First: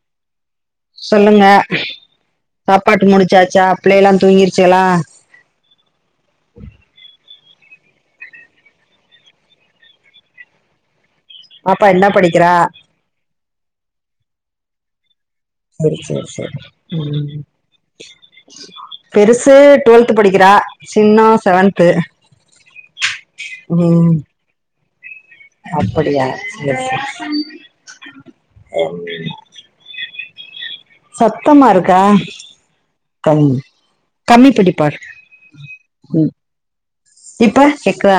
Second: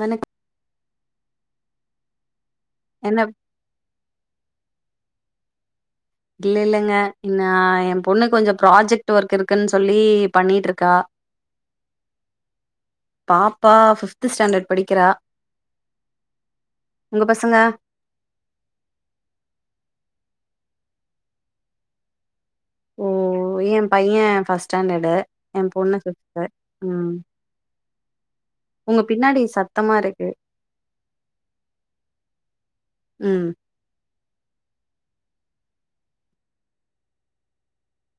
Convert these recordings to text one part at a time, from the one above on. வணக் சொல்லுங்க சாப்பாட்டு என்ன முடிச்சாச்சா பிள்ளைல்லா தூங்கிருச்சுகளா இல்ல இல்லங்க இன்னு எ பொண்ணு கொஞ்சோ ப்ராஜெக்ட் ஒர்க் இருக்குன் சொல்லி பண்ணிட்ருக்கா [inaudible] பாப்பா என்ன படிக்கிறா பாப்பா பிஃப்த்து ஸ்டாண்டர்ட் படிக்கிறா மெரி செரி செரி உங்க ம் பசங்க பெருசு டுவெல்த் படிக்கிறா சின்னவ் செவன்த்து ஓ எ ம் பைய ஃபர்ஸ்ட் ஸ்டாண்டர்டு எ பொண்ணு அப்படியா பிஃப்த்து உங்க பின்னாடி சத்தமா இருக்கு [unintelligible] சத்தமா இருக்கா ம் டைம் கம்மி படிப்பார் ம் இப்ப கெக்குதா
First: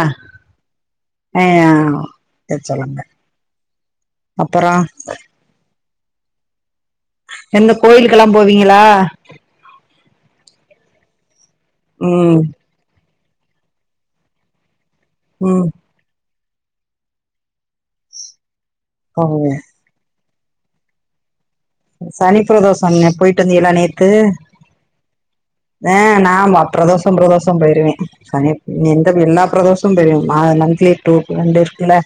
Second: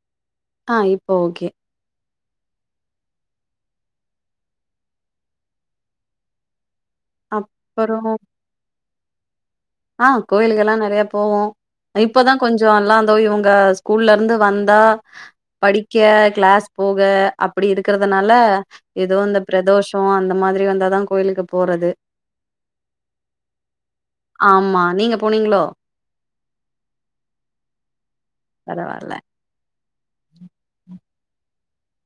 ஆ இப்போ ஓகே அய எ சொல்லுங்க அப்புறோ என்ன அப்பறோ கோயிலுக்கெல்லா போவீங்களா ஆ கோயிலுக்கல்லா நறைய போவோ இப்பதா ம் கொஞ் சோ எல்லா தோ இவுங்க ஸ்கூல்லருந்து வந்தா ம் படிக் க்க கிளாஸ் போக அப்டி இருக்கறதுனால ஏதோ இந்த போவீங்க பிரதோஷ் ஷோ அந்த மாதிரி வந்தாதா கோயிலுக்கு போறது சனிப்ரதோஷோ நேத் போய்ட்டு வந்தீகளா நேத் ஆமா நீங்க போனீங்ளோ ஆ நா அப் ப்ரதோஷோ ப்ரதோஷோ போய்ருவே சனிப் பரவால்ல. நிந்த எல்லா ப்ரதோஷ் ஷோ போயிருவே மா மந்த்லி டு ரெண்டு இர்க்குல்ல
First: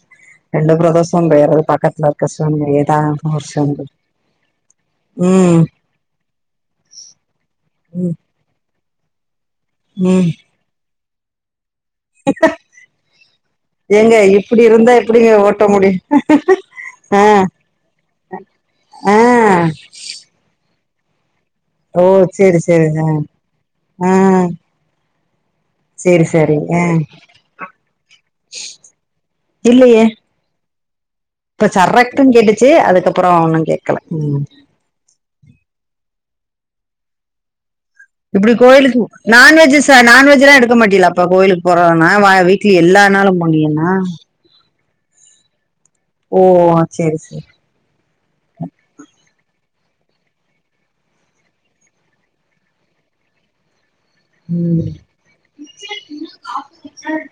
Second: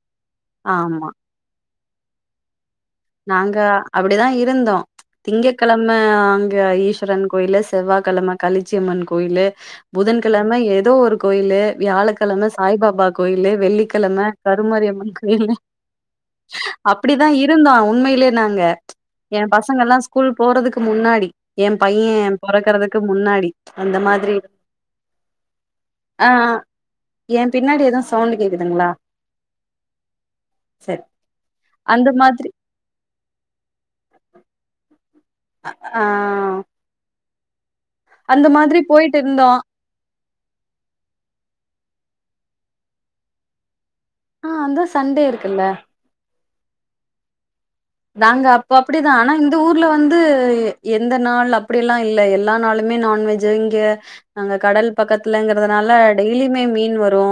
ரெண்டு ஆமா. ப்ரதோஷோ பேயிர்றது பக்கத்துல கஷ்டம் ஏதா [unintelligible] அப்டிதா இருந்தோ திங்க கெழம அங்க ஈஸ்வரன் கோயில்ல ம் செவ்வாகழம களிச்சியம்மன் கோயிலு ம் புதன்கெழம ஏதோ ஒரு கோயிலு வியாழக்கெழம சாய்பாபா கோயிலு வெள்ளிக்கழம கருமாரியம்மன் கோ யோ ஓட்ட முடி அப்டிதா இருந்தோ உண்மையிலே நாங்க ஆ ஏ பசங்கல்லா ஸ்கூல் போறதுக்கு முன்னாடி எ ஓ பைய சேரி சேரி பொறக்கறதுக்கு ஆ முன்னாடி அந்த ஆ மாதிரி சேரி ஆ ஆ சேரி எ பின்னாடி எதுவு சவுண்டு கேக்குதுங்ளா இல்லையே செர் இப்ப சரட்டுன் கேட்டுச்சு அதுக்கப்பறோ ஒன்னு கேட்கல ம் அ ஆவ் இப்டி கோயிலுக்கு போயிட்டு இருந்தோம். நான்வெஜுஸ் த்த நான்வெஜ்லா எடுக்க மாட்டிலாப்பா கோயிலுக் போறோனா வ வீ்க்லி எல்லா நாளு போனியின்னா ஆ அந்த சண்டே இருக்குல்ல ஓ ஆ சேரி சேரி நாங்க அப்ப அப்டிதா ஆனா இந்த ஊர்ல வந்து எ எந்த நாள் அப்டில்லா இல்ல எல்லா நாளுமே நான்வெஜ் ஜூ இங்க நாங்க கடல் ம் பக்கத்துலங்றதுனால டெய்லியுமே மீன் வரு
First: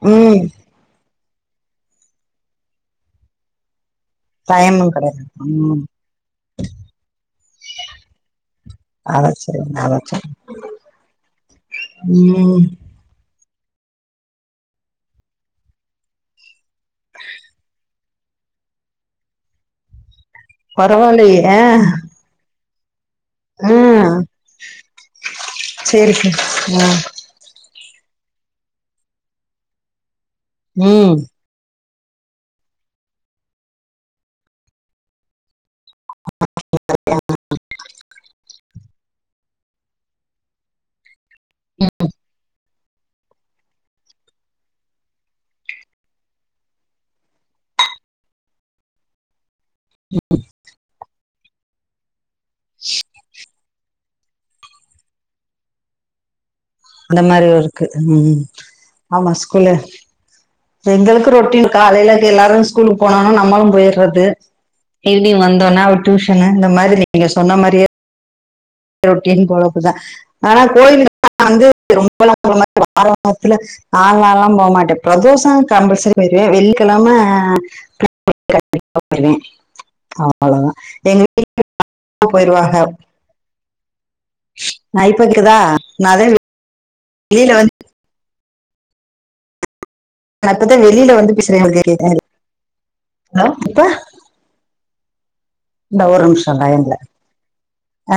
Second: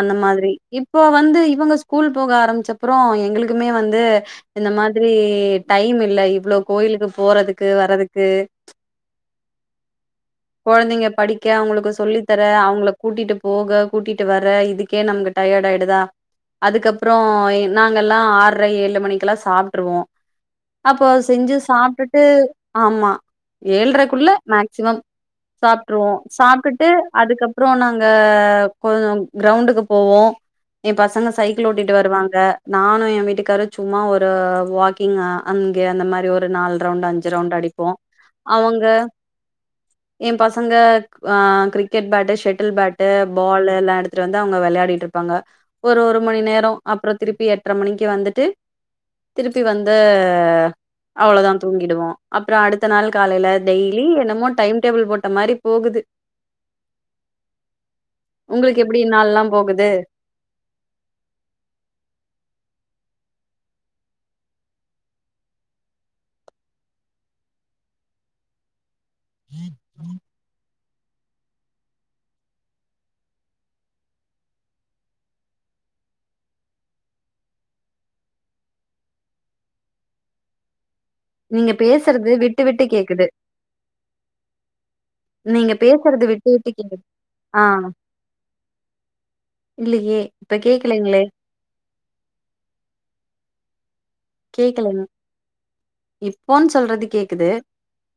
அந்த ம் மாதிரி இப் இப்போ வந்து இவுங்க ஸ்கூல் போக ஆரம்பிச்சப்றோ எங்களுக்குமே வந்து இந்த டைமும் மாதிரி கிடையாது ம் டைமில்ல இவ்ளோ கோயிலுக்கு போறதுக்கு வர்றதுக்கு அதான் சரி அதான் சரி கொழந்தைங்க படிக்க அவுங்ளுக்கு சொல்லித்தர ம் அவங்ள கூட்டிட்டு போக கூட்டிட்டு வர இதுக்கே நமக்கு டயர்டாயிடுதா அதுக்கப்றோ எ நா ங்களல்லா ஆர்ற ஏழு மணிக்லா சாப்ட்டுருவோ அப்போ செஞ்சு பரவாயில்லையே சாப்டுட் ட்டு ஆமா ம் ஏழ்றக்குள்ள மேக்சிமம் சாப்ட்டுருவோ சரி சரி சாப்டுட்டு ம் அதுக்க ப்றோ நாங்க கொஞ்சோ க்ரௌண்டுக்கு போவோ ஏ ம் பசங்க சைக் க்கிள் ஓட்டிட்டு வருவாங்க நானு எ வீட்டுக்காரு சும்மா ஒரு வாக்கிங்கா அங்கே அந்த மாரி ஒரு நால் ரவுண்ட் அஞ்சு ரவுண்ட் அடிப்போ அவுங்க எ பசங்க அ கிரிக்கெட் பேட்டு ஷெட்டில் பேட் டு பால்லெல்லா எடுத்துட்டு வந்து அவுங்க வெளையாடிட்ருப்பாங்க ஒரு ஒரு மணி நேரோ அப்றோ திருப்பி எட்ர மணிக்கி வந்துட்டு திருப்பி வந்த அவ்ளோதா தூங்கிடுவோ அப்றோ அடுத்த நாள் காலையில டெய்லி என்னமோ டைம் டேபிள் போட்ட மாரி போகுது அந்த மாரி ஒர்க்கு ம் உங்களுக்கு எப்டி ஆமா நாள்லா ஸ்கூல்லு போகுது எங்களுக்கு ரொட்டீன் காலையில எல்லாரு ஸ்கூலுக்கு போனோன்ன நம்மளு போயிட்றது ஈவ்னிங் வந்தவுட்னே அவர் டியூஷன்னு இந்த மாதிரி நீங்க சொன்ன மாரியே ரொட்டீன் பொழப்புதா ஆனா கோயிலுக் [inaudible] லாங்லா போமாட்டே பிரதோஷோ கம்பல்சரி போய்ருவே வெள்ளிக்கெழம [inaudible] கண்டிப்பா போயிருவே அவ்ளோதா எங்க வீட் நீங்க பேசறது விட்டு விட்டு கேக்குது நான் இப்ப கேக்குதா நீங்க நான் பேசறது அதான் விட்டு விட்டு கேக் வெளியில ஆ வந்து இல்லயே நா இப்பத்தா வெளில வந்து பேசுறே [inaudible] அலோ இப்ப கேக்கலங் இப்போன் சொல்றது கேக்குது ஆ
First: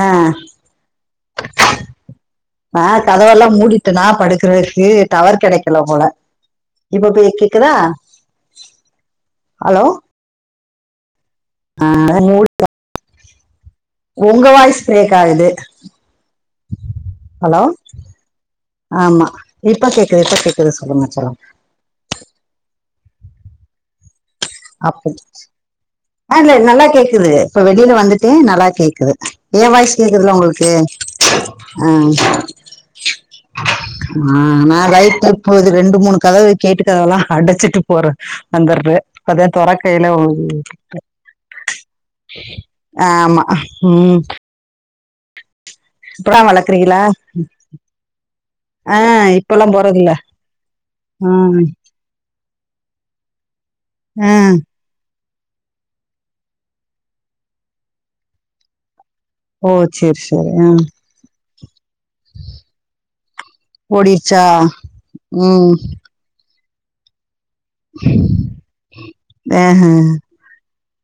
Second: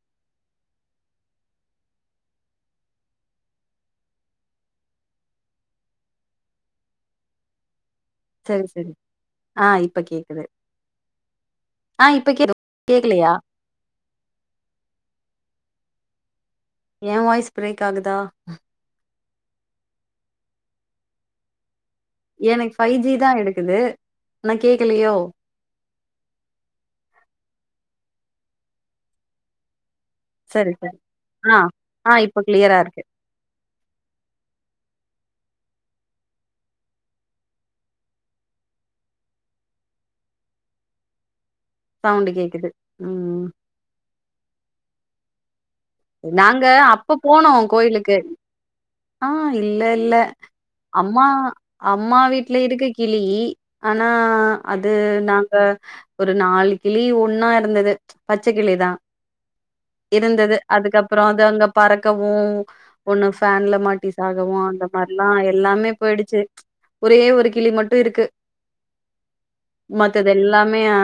ஆ கதவல்லா மூடிட்டனா படுக்கறதுக்கு டவர் கெடைக்கல போல இப்ப பே கேக்குதா செரி செரி ஆ ஹலோ இப்ப கேக்குது ஆஹ் மூடி கேக்கலயா உங்க வாய்ஸ் பிரேக் ஆகுது ஏ வாய்ஸ் ஹலோ பிரேக் ஆகுதா ஆமா இப்ப கேக்குது இப்ப கேக்குது சொல்லுங்க சொல்லுங் எனக்கு ஃபைவ் ஜி தா எடுக்குது ஆனா அப்ப கேக்கலையோ சேர் ஆ இல்ல நல்லா கேக்குது இப்ப வெளியில வந்துட்டே நல்லா கேக்குது ஏ வாய்ஸ் கேக்குதுல்ல உங்களுக்கு சரி சரி ஆ ஆ இப்ப கிளியரா இருக்கு ஆ ஆ நா வயத்து இப்போது ரெண்டு மூணு கதவு கேட்டு கதவெல்லா அடச்சிட்டு போறே வந்துற்றே அத தொறக்கயில ஒரு சவுண்டு கேக்குது ஆமா ம் ம் இப்பெல்லாம் நாங்க வளர்க்குறீங்களா அப்ப போனோ கோயிலுக்கு ஆ இல்ல இல்ல அம்மா ஆ அம்மா வீட்ல இருக்கு கிளி ஆனா அ அது நாங்க ஒரு நாலு கிளி ஒண்ணா இருந்தது பச்ச கிளிதா ஓ செர் செரி ஆ அப்பறம் அது அந்தப் பறக்கவும் ஒண்ணு ஃபேன்ல மாட்டி ஓடிடுச்சா சாகவூ அந்த மாரிலா ம் எல்லாமே போயிடுச்சு ஒரே ஒரு கிளி மட்டு இருக்கு ஆஹா. மத்ததெ ல்லாமே ஆ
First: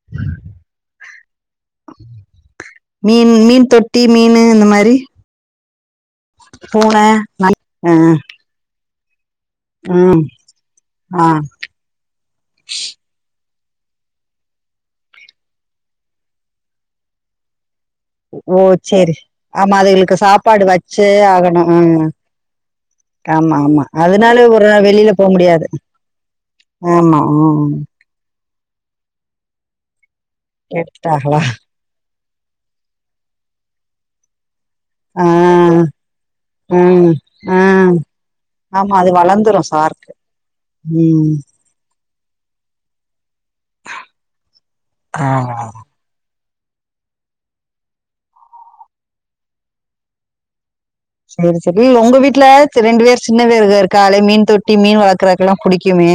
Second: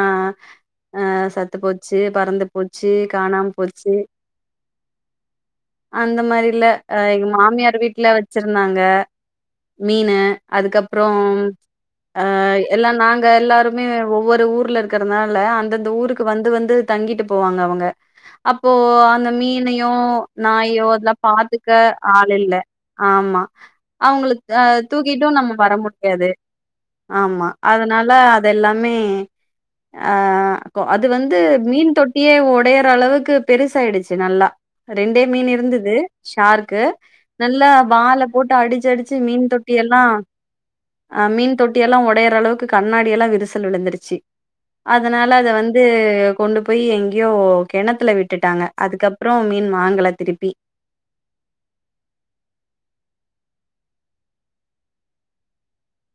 ஆ சத்து போச்சு பறந்து போச்சு காணாம போச்சு மீனு இந்த மாரி அந்த மாதிரில்ல அ எங்க நாய். மாமியார் ஆ, வீட்ல வச்சிருந்தாங்க மீனெ ம், அதுக்கப்புறோ ஆ ஆ எல்லா நாங்க எல்லாருமே ஒவ்வொரு ஊர்ல இருக்கறத்னால அந்தந்த ஊருக்கு வந்து வந்து தங்கிட்டு போவாங்க அவங்க அப்போ ஓச் செரி அந்த ஆமா மீனையோ அதுகளுக்கு சாப்பாடு நாயோ வச்சே அதெல்லா பாத்துக்க ஆகணும் அ ஆள் இல்ல ஆமா ஆமா அதனால அவங்களுக்கு அ ஒரு நா வெளியில தூக்கிட்டு போவ் நம்ம முடியாது வர ஆமா ஆ அததனால அதெல்லாமே அ இ அது வந்து கெட்டாகளா மீன் தொட் ட்டியே ஒடயற அளவுக்கு பெருசாயிடுச்சு நல்லா ரெண்டே ஆ மீன் இருந்தது ஷார்க்கு ம் ஆ நல்லா வால போட்டு அடிச்சு ஆமா அது அடிச்சு மீன் வளந்துரு தொட்டி எல்லா சார்க்கு அ ம் மீன் தொட்டி எல்லா ஒடையற அளவுக்கு கண்ணாடியெல்லா விரிசல் விழுந்துருச்சு அதனால அத ஆமா வந்து கொண்டு போய் எங்கேயோ கெணத்துல விட்டுட்டாங்க அதுக்கப்பறோ மீன் வாங்கல திருப்பி சேரி சேரி ஒங்க வீட்டுல ரெண்டு பேர் சின்ன பேருக இருக்காகளே மீன் தொட்டி மீன் வளக்கறதுக்கு எல்லா புடிக்குமே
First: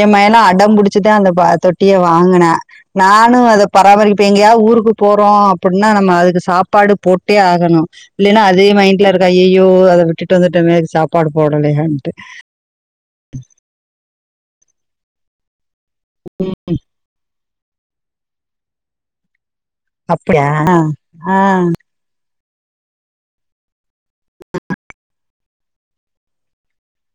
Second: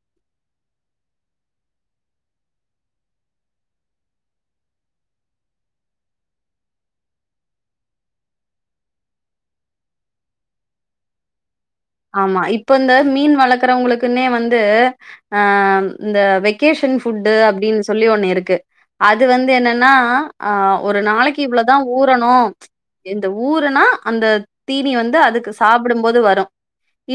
ஏ மயெல்லா அடம் புடிச்சுதா அந்த ப தொட்டிய வாங்கினா நானு அத பராமரிப்பே எங்கேயாவது ஊருக்கு போறோ அப்பின்னா நம்ம அதுக்கு சாப்பாடு போட்டே ஆகணு இல்லைனா அதே மைண்ட்ல இருக்கா ஐயயோ அத விட்டுட்டு வந்துட்டமே அதுக் சாப்பாடு போடலயே ஆமா இப்ப இந்த மீன் வளக்கறவுங்களுக்குன்னே வந்து அ ம் இந்த வெக்கேஷன் ஃபுட்டு அப்டின்னு சொல்லி ஒண்ணு இருக்கு அது வந்து என்னன்னா அப்டியா ஆ ஒரு ஆ நாளைக்கு இவ்வளதா ஊறணு இந்த ஊறனா அந்த தீனி வந்து அதுக்கு சாப்பிடுபோது வரு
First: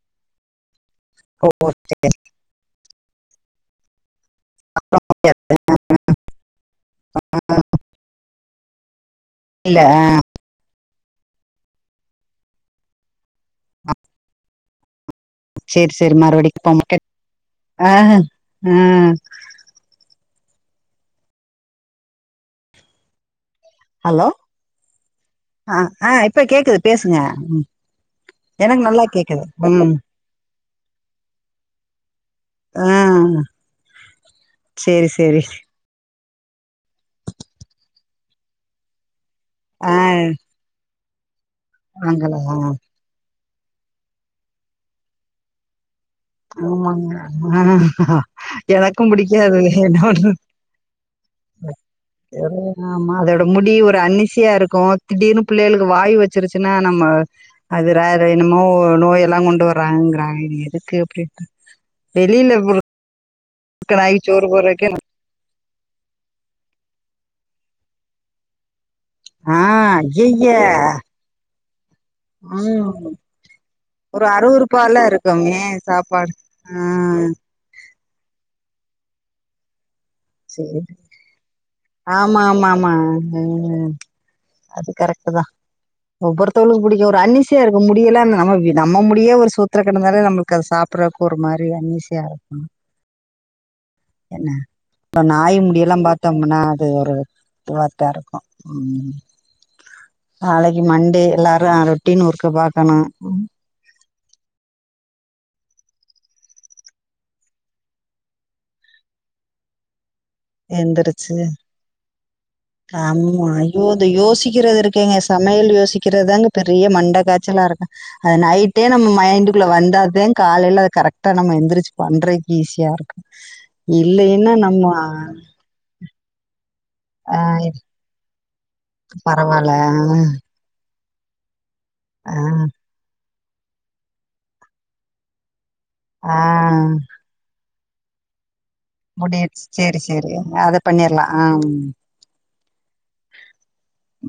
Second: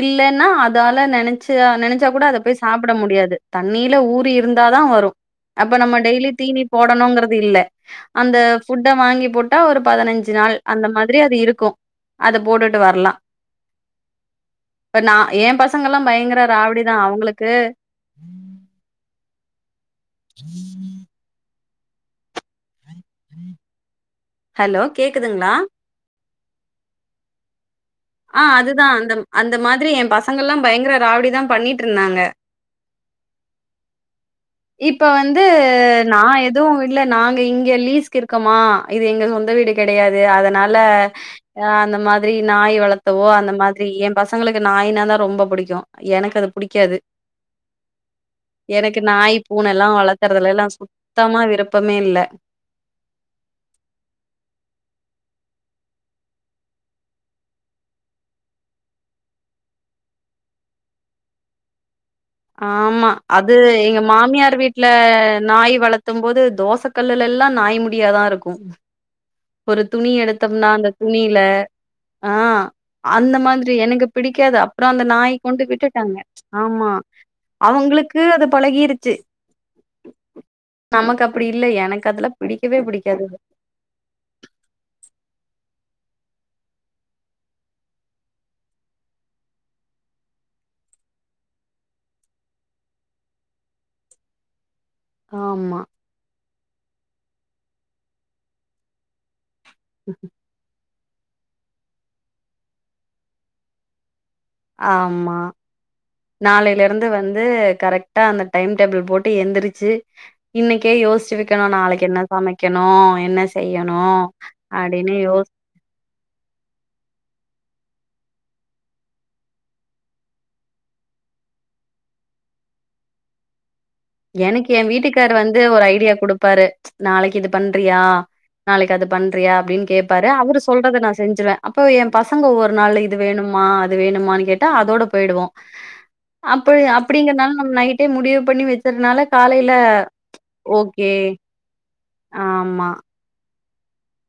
இல்லன்னா அதால ஓ நெனைச்சு ஓ, சரி, நெனைச்சா கூட அத போய் சாப்ட முடியாது தண்ணில ஊறி இருந்தாதா வரு அது அப்ப நம்ம டெய்லி தீனி போடணுங்கிறது இல்ல அந்த ஃபுட்ட வாங்கி போட்டா இல்ல ஒரு பதினஞ்சு நாள் அந்த மாதிரி அது இருக்கு அத போட்டுட்டு வரலா இப்ப நா எ சேரி பசங்கலா சேரி பயங்கர மறுபடிக்கு ராவடிதா போக அவுங்களுக்கு ஆ ஹ ஆ ஹலோ ஹலோ கேக்குதுங்களா ஆ ஆ இப்ப கேக்குது பேசுங்க ஆ எனக்கு அதுதா நல்லா அந்த கேக்குது அந்த மாதிரி ம் எ பசங்கள ல்லா பயங்கர ராவடி தா பண்ணிட்டு ருந்தாங்க ஆ இப்ப சேரி சேரி வந்து நா எதுவு இல்ல நாங்க இங்க லீஸ்க் இருக்கோமா இது எங்க சொந்த வீடு ஆ கெடையாது அதனால அ அந்த மாதிரி நாங்களா நாய் வளத் தவோ அந்த மாதிரி எ பசங்களுக்கு நாயின தா ரொம்ப பிடிக்கு எனக்கு அது புடிக்காது ஆமாங்க அ எனக்கும் பிடிக்காது பூனயெல்லா வளத்துறதுல எல்லா சுத்தமா விருப்பமே இல்ல ஆமா அதோட முடி ஒரு அன்னிசியா இருக்கு திடீர்னு பிள்ளைகளுக்கு வாயு வச்சிருச்சின்னா நம்ம அது ரேரு என்னமோ நோய் எல்லா கொண்டு வராங்கறாங்க எதுக்கு போயிட்டு வெளில விரு ஆமா அது எங்க மாமியார் வீட்ல நாய் வளத் தும் போது தோச கல்லுல எல்லா நாய் முடியாதா இருக்கு ஆ ஒரு துணி ஐய்யய்ய எடுத்தோம்னா அந்த துணில ஆ ம் அந்த மாதிரி எனக்கு ஒரு பிடிக்காது அப்பறோ அருவருப்பால அந்த நாய் இருக்குமே கொண்டு விட்டுட்டாங்க சாப்பாடு ஆ ஆமா அவுங்களுக்கு அது பழகிறிச்சு சேரி அப்டி இல்ல எனக்கு அதெல்லா ஆமா ஆமா பிடிக்கவே ஆமா பிடிக்காது ம் அது கரெக்ட்டு தா ஒவ்வெருத்தருவுளுக்கு புடிக்கு ஒரு அன்னிசையா இருக்கு முடியலா நம்ம நம்ம முடியே ஒரு சூத்திர கிடந்தாலே நம்மளுக்கு அத சாப் பிறக் ஒரு மாரி அன்னிசைய இருக்கு என்ன இப்ப நாய் ஆமா முடியெல்லா பாத்தோம்னா அது ஒரு இதுவாத்தா இருக்கு ம் ம் நாளெக்கு மண்டே எல்லாரு அ ரொட்டீன் ஒர்க்க பாக்கணு ஆமா நாளைல இருந்து வந்து கரக்ட்டா அந்த டைம் டேபிள் போட்டு எந்துருச்சு இன்னெக்கே யோச்சு எந்திரிச்சு வெக்கெணு நாளெக்கி என்ன சமக்கெணு என்ன ஆமா ஐயோ செய்யணு இது அட்டின்னு யோச் வெக்கெறதுதாங்க பெரிய மண்ட காச்சலா இருக்கு அது நைட்டே நம்ம மைண்டுக்குள்ள வந்தாதே காலேல அது கரக்ட்டா நம்ம எந்துருச்சு பண்றதுக்கு ஈஸியா இருக்கு இல்லைன்னா நம்ம இது ஒரு ஐடியா குடுப்பாரு நாளெக்கி இது ஆஹ் இப்ப பண்றியா நாளெக்கி அது பண்றியா பரவாயில்ல அப்பிடின்னு ஆ, கேப்பாரு அவரு சொல்றத நா செஞ்சுருவ அப்போ ஏ ஆ பசங்க ஒவ்வொரு நாள்ல இது வேணும்மா அது வேணும்மான்னு கேட்டா அதோட போய்டுவோ ஆ அப்புல் அப்பிடிங்கற்னால நம்ம நைட்டே முடிவு பண்ணி வெ சற்னால முடிச்சு காலேல்ல சேரி சேரி அத ஓகே பண்ணிர்லா ஆ ஆமா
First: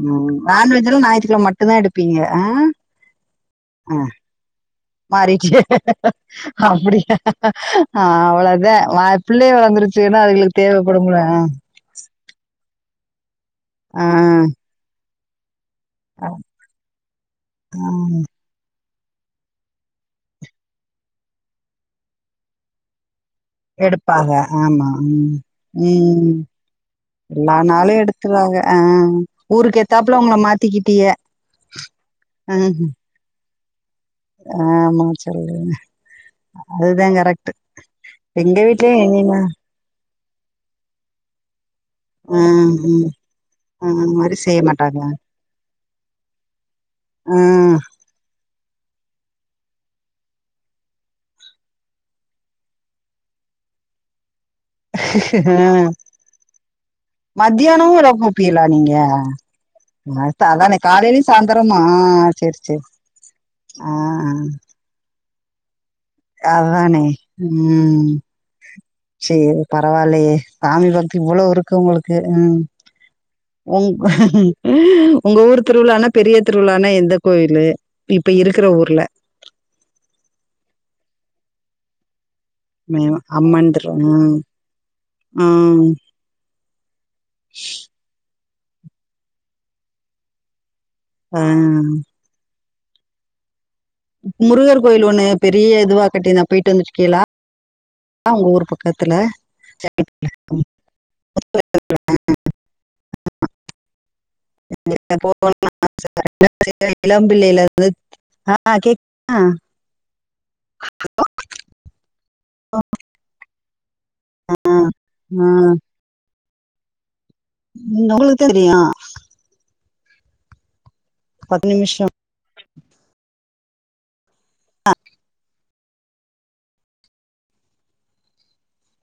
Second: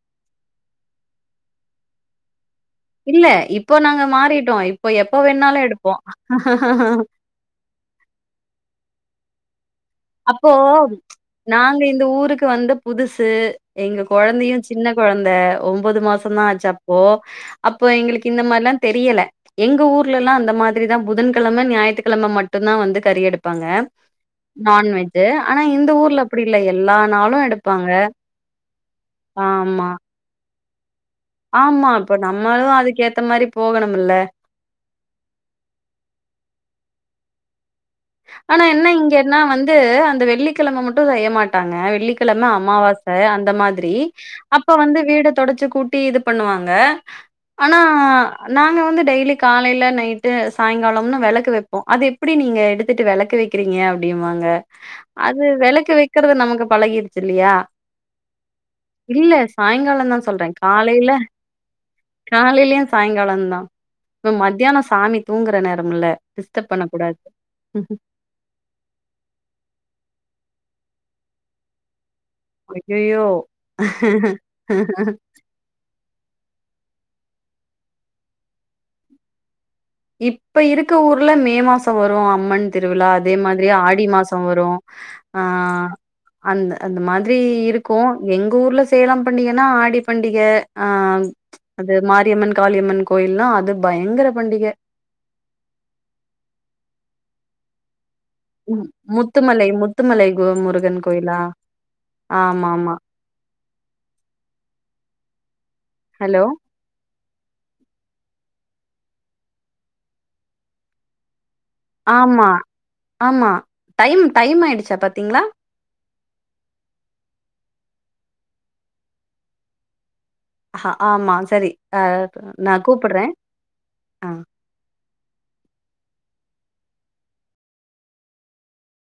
ம் நான்வெஜ் எல்லா ஞாய்த்துக்கிழம மட்டுந்தா எடுப்பீங்க ஆ இல்ல இப்போ ஆ நாங்க மாறிட்டோ இப்போ எப்ப மாறிச்சு வேண்னாலு எடுப்போ அப்டியா அவ்ளோதா வா பிள்ளெக வந்துரு அப்போ நாங்க இந்த ஊருக்கு வந்த புதுசு எங்க கொழந்தயு சின்ன கொழந்த ஒம்பொது ஆ மாசொந்தா ஆச்சு அப்போ ஆ அப்போ எங்களுக்கு இந்த மார்லா தெரியல எங்க ஊர்ல எல்லா அந்த மாதிரிதா புதன்கெழம ஞாயித்துக்கெழம மட்டுந்தா வந்து கறி எடு ப்பாங்க பாக ஆமா ம் ஊர்ல அப்படி இல்ல. எல்லா ம்ம்எல்லா நாளு எடுத்துற்றாங்க ஆ ஆ ஆ ஊருக்கு ஏத்தாப்புல உங்கள மாத்திக்கிட்டீக ஆமா இப்ப நம்மளு அதுக்கு ஏத்த மாரி போகணுமில்ல அ ஆமாங்க செரி உடுங்கங்க அதுதா கரக்ட்டு எங்க வீட்லயு இனிதா து அந்த வெள்ளிக்கெழம மட்டு செய்ய மாட்டாங்க ஆ வெள்ளிக்கெழம அமாவாச ம் அந்த ஆ மாதிரி அந்த மாரி செய்ய அப்ப வந்து மாட்டாங்க வீடு தொடச்சு கூட்டி இது பண்ணுவாங்க ஆ ஆனா நாங்க வந்து டெய்லி காலேல நைட்டு சாய்ங்காலொம்னு வெளக்கு வெப்போ அது எப்பிடி நீங்க எடு த்துட்டு வெளக்கு வெக்குறீங்க அப்டிம்பாங்க ஆ அது வௌக்கு வெக்கறது நமக்கு பழகிருச்சு இல்லயா மத்தியானமு ரவ உப்பியலா நீங்க இல்ல சாய்ங்காலோ தா அத்த சொல்ற அதானே காலேல காலையிலயு சாயந்தரமா சேரி காலேலயு சேரி சாய்ங்காலொந்தா ஆ இப்ப மத்யானோ சாமி தூங்குற நேரமில்ல டிஸ்டர்ப் பண்ண அதானே கூடாது ம் செரி பரவாலயே சாமி பக்தி இவ்ளோ இருக்கு உங்களு கு ம் ஐயய்யோ! உங் உங்க ஊரு திருவிழானா பெரிய திருவிழானா எந்த கோயிலு இப்ப இருக்குற ஊர்ல இப்ப இருக்க ஊர்ல மே மாசொ வரு அம்மன் மே திருவிழா அதே மாதிரி அம்மன் திரு ஆடி ம் மாசொம் வரு ஆ ம் அந்த அந்த மாதிரி இருக் கு எங்க ஊர்ல சேலம் பண்டிகன்னா ஆடி பண்டிக ஆ ஆ அது மா தி அம்மன் காளி அம்மன் கோயில்னா அது பயங்கர பண்டிக முருகர் கோயில் ஒன்னு பெரிய இதுவா கட்டி இருந்தா போய்ட்டு வந்துருக்கீகளா உங்க ஊர் மு பக்கத்துல முத்துமலை முத்துமலை கோ முருகன் கோயிலா ஆமா ஆமா ஹலோ [unintelligible] இளம்பிள்ளைலேருந்து ஆ கேக் [unintelligible] தா ஆமா ஆமா டைம் டைம் ஆயிடுச்சா பாத்தீங்களா ஆ உம் நெறய தேவயா அ ஆ மா பத்து சரி நிமிஷ அ நா கூப்றேன் அ